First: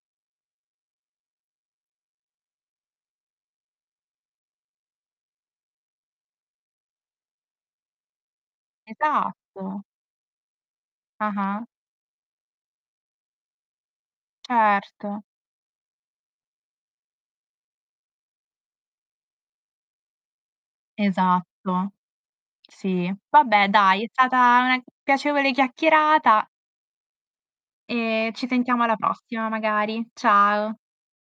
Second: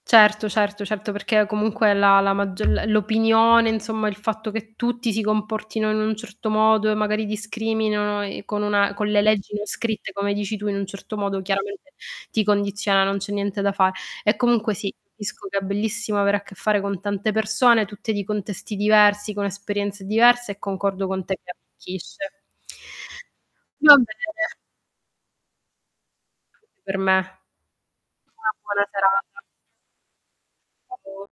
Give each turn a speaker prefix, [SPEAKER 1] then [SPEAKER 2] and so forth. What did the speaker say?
[SPEAKER 1] Certo, certo, certo perché comunque la la mag l l'opinione, insomma il fatto che tutti si comportino in un certo modo e magari discriminano e con una con le leggi non
[SPEAKER 2] Esatto!
[SPEAKER 1] scritte come dici tu in un certo modo
[SPEAKER 2] Ah-ah.
[SPEAKER 1] chiaramente ti condiziona, non c'è niente da fa e comunque sì,
[SPEAKER 2] Certo.
[SPEAKER 1] capisco che è bellissimo avere a che fare con tante persone, tutte di contesti diversi, con esperienze diverse e concordo con te che
[SPEAKER 2] Esatto,
[SPEAKER 1] arricchisce.
[SPEAKER 2] Sì. Vabbè
[SPEAKER 1] Va
[SPEAKER 2] dai, è stata
[SPEAKER 1] bene.
[SPEAKER 2] una piacevole chiacchierata
[SPEAKER 1] Anche per me.
[SPEAKER 2] e ci
[SPEAKER 1] Una
[SPEAKER 2] sentiamo
[SPEAKER 1] buona
[SPEAKER 2] alla
[SPEAKER 1] serata.
[SPEAKER 2] prossima magari. Ciao.
[SPEAKER 1] [unintelligible]